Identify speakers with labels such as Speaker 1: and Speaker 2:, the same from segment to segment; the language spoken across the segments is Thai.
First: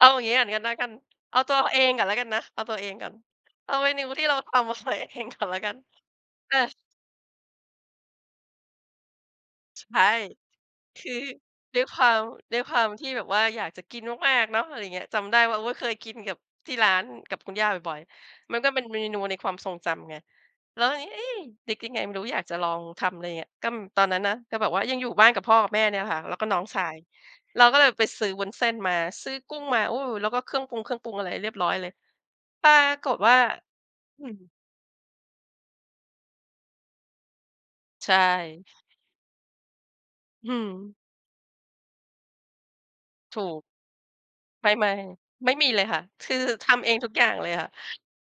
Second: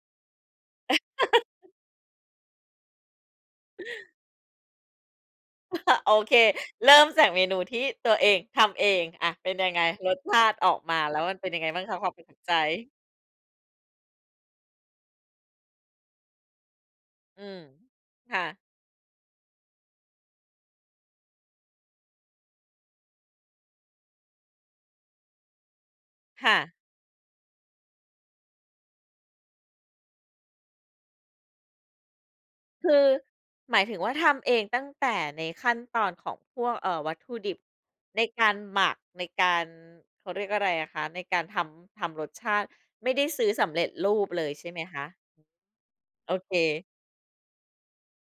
Speaker 1: เอาอย่างงี้ก่อนก็แล้วกัน เอาตัวเองก่อนแล้วกันนะ เอาตัวเองก่อน เอาเมนูที่เราทำ มาใส่เองก่อนละกัน
Speaker 2: โอเค
Speaker 1: อา
Speaker 2: เริ่มจากเมนูที่ตัวเองทำเอง อา เป็นยังไง
Speaker 1: ใช่
Speaker 2: รสชาติออกม
Speaker 1: ค
Speaker 2: า
Speaker 1: ือ
Speaker 2: แล้วมันเป็นยังไง
Speaker 1: ด
Speaker 2: บ
Speaker 1: ้
Speaker 2: ้า
Speaker 1: ว
Speaker 2: ง
Speaker 1: ย
Speaker 2: ค
Speaker 1: ค
Speaker 2: ะ?
Speaker 1: ว
Speaker 2: คว
Speaker 1: า
Speaker 2: าม
Speaker 1: ม
Speaker 2: ประทับใจ
Speaker 1: ด้วยความที่แบบว่าอยากจะกินมาก ๆ เนาะ อะไรอย่างเงี้ย จำได้ว่า โอ๊ย เคยกินกับที่ร้าน กับ
Speaker 2: อื
Speaker 1: คุณ
Speaker 2: ม
Speaker 1: ย่าบ่อย
Speaker 2: ค่
Speaker 1: ๆ ม
Speaker 2: ะ
Speaker 1: ันก็เป็นเมนูในความทรงจำไง แล้วทีนี้ เอ๊ะ นึกยังไงไม่รู้อยากจะลองทำ อะไรอย่างเงี้ย ก็ตอนนั้นนะ ก็แบบว่ายังอยู่บ้านกับพ่อกับแม่เนี่ยค่ะ แล้วก็
Speaker 2: ค่
Speaker 1: น้อง
Speaker 2: ะ
Speaker 1: ชาย เราก็เลยไปซื้อวุ้นเส้นมา ซื้อกุ้งมา โอ้ แล้วก็เครื่องปรุง เครื่องปรุงอะไรเรียบร้อยเลย ปรา
Speaker 2: คือ
Speaker 1: กฏว่า
Speaker 2: หมายถึงว่า
Speaker 1: อื
Speaker 2: ทำ
Speaker 1: ม
Speaker 2: เองตั้งแต่ในขั้นตอนของพวก เอ่อ วัตถุดิบ
Speaker 1: ใช
Speaker 2: ในการ
Speaker 1: ่
Speaker 2: หมัก ในการ เขาเรีย
Speaker 1: อ
Speaker 2: ก
Speaker 1: ื
Speaker 2: อะไรอะ
Speaker 1: ม
Speaker 2: คะ ในการทำ ทำรสชาติ ไม่ได้
Speaker 1: ถ
Speaker 2: ซื
Speaker 1: ู
Speaker 2: ้อส
Speaker 1: ก
Speaker 2: ำเร็จรูปเลยใช
Speaker 1: ไม
Speaker 2: ่ไหม
Speaker 1: ่
Speaker 2: คะ?
Speaker 1: ๆ ไม่มีเลยค่ะ ค
Speaker 2: โอ
Speaker 1: ือ
Speaker 2: เค
Speaker 1: ทำเองทุกอย่างเลยอะค่ะ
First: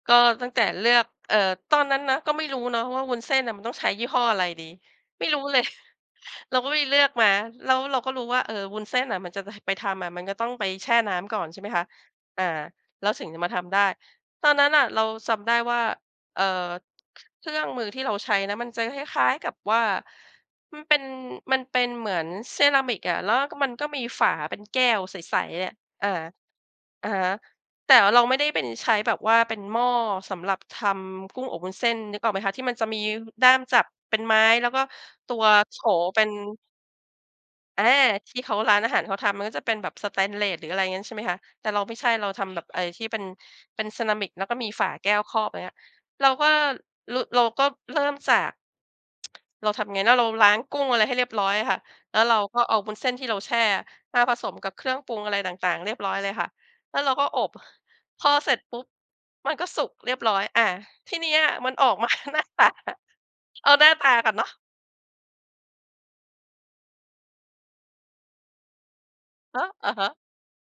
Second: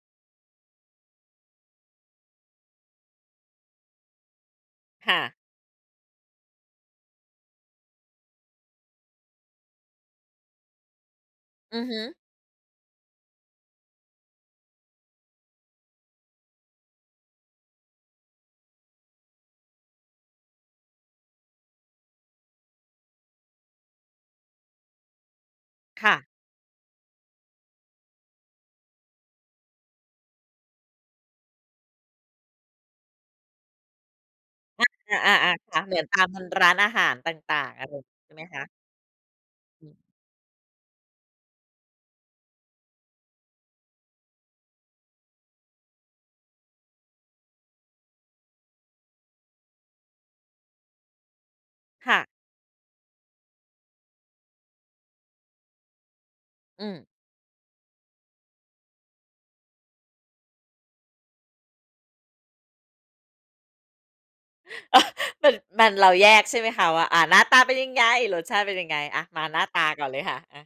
Speaker 1: ก็ตั้งแต่เลือก เออ ตอนนั้นนะก็ไม่รู้เนาะว่าวุ้นเส้นอะมันต้องใช้ยี่ห้ออะไรดี
Speaker 2: ค่
Speaker 1: ไม่
Speaker 2: ะ
Speaker 1: รู้เลย เราก็ไปเลือกมา แล้วเราก็รู้ว่า เออ วุ้นเส้นอะมันจะ ด ไปทำอะ มันก็ต้องไปแช่น้ำก่อน ใช่ไหม
Speaker 2: อ
Speaker 1: ค
Speaker 2: ื
Speaker 1: ะ
Speaker 2: อฮึ
Speaker 1: อา แล้วถึงจะมาทำได้ ตอนนั้นน่ะเราจำได้ว่า เอ่อ เครื่องมือที่เราใช้นะมันจะคล้าย ๆ กับว่า มันเป็น มันเป็นเหมือนเซรามิกอะ ล แล้วมันก็มีฝาเป็นแก้วใส ๆ อะ
Speaker 2: ค
Speaker 1: อา
Speaker 2: ่ะ
Speaker 1: อะฮะ แต่เราไม่ได้เป็น ใช้แบบว่าเป็นหม้อสำหรับทำกุ้งอบวุ้นเส้น นึกออกไหมคะ ที่มันจะมี ย ด้ามจับเป็นไม้ แล้วก็
Speaker 2: อ
Speaker 1: ตัว
Speaker 2: า ๆ ๆ ๆ ค
Speaker 1: โถ
Speaker 2: ่ะ เหมือนต
Speaker 1: เป
Speaker 2: า
Speaker 1: ็
Speaker 2: ม
Speaker 1: น
Speaker 2: มัน ร้านอาหารต่าง ๆ
Speaker 1: อ
Speaker 2: อ
Speaker 1: า
Speaker 2: ะไรอย่างงี้ ใช
Speaker 1: ท
Speaker 2: ่ไ
Speaker 1: ี่
Speaker 2: หม
Speaker 1: เข
Speaker 2: ค
Speaker 1: า
Speaker 2: ะ?
Speaker 1: ร้านอาหารเขาทำมันก็จะเป็น
Speaker 2: อ
Speaker 1: แบ
Speaker 2: ื
Speaker 1: บ
Speaker 2: ม
Speaker 1: สเตนเลส หรืออะไรอย่างงั้น ใช่ไหมคะ แต่เราไม่ใช่ เราทำแบบไอ้ที่เป็น เป็นเซรามิก แล้วก็มีฝาแก้วครอบ อะไรเงี้ย เราก็ ล เราก็เริ่มจาก เราทำยังไงน้อ เราล้างกุ้งอะไรให้เรียบร้อยอะค่ะ
Speaker 2: ค
Speaker 1: แล
Speaker 2: ่
Speaker 1: ้
Speaker 2: ะ
Speaker 1: วเราก็เอาวุ้นเส้นที่เราแช่มาผสมกับเครื่องปรุงอะไรต่าง ๆ เรียบร้อยเลยค่ะ
Speaker 2: อื
Speaker 1: แ
Speaker 2: ม
Speaker 1: ล้วเราก็อบ พอเสร็จปุ๊บ มันก็สุกเรียบร้อย อา ที่เนี้ยมันออกมา หน้าตา เอาหน้าตาก่อนเนาะ
Speaker 2: ม มัน เราแยกใช่ไหมคะว่า อา หน้าตาเป็นยังไง รสชาติเป็นยังไง? อา มาห
Speaker 1: อ
Speaker 2: น้า
Speaker 1: า
Speaker 2: ตา
Speaker 1: อะ
Speaker 2: ก
Speaker 1: ฮ
Speaker 2: ่อน
Speaker 1: ะ
Speaker 2: เลยค่ะ อา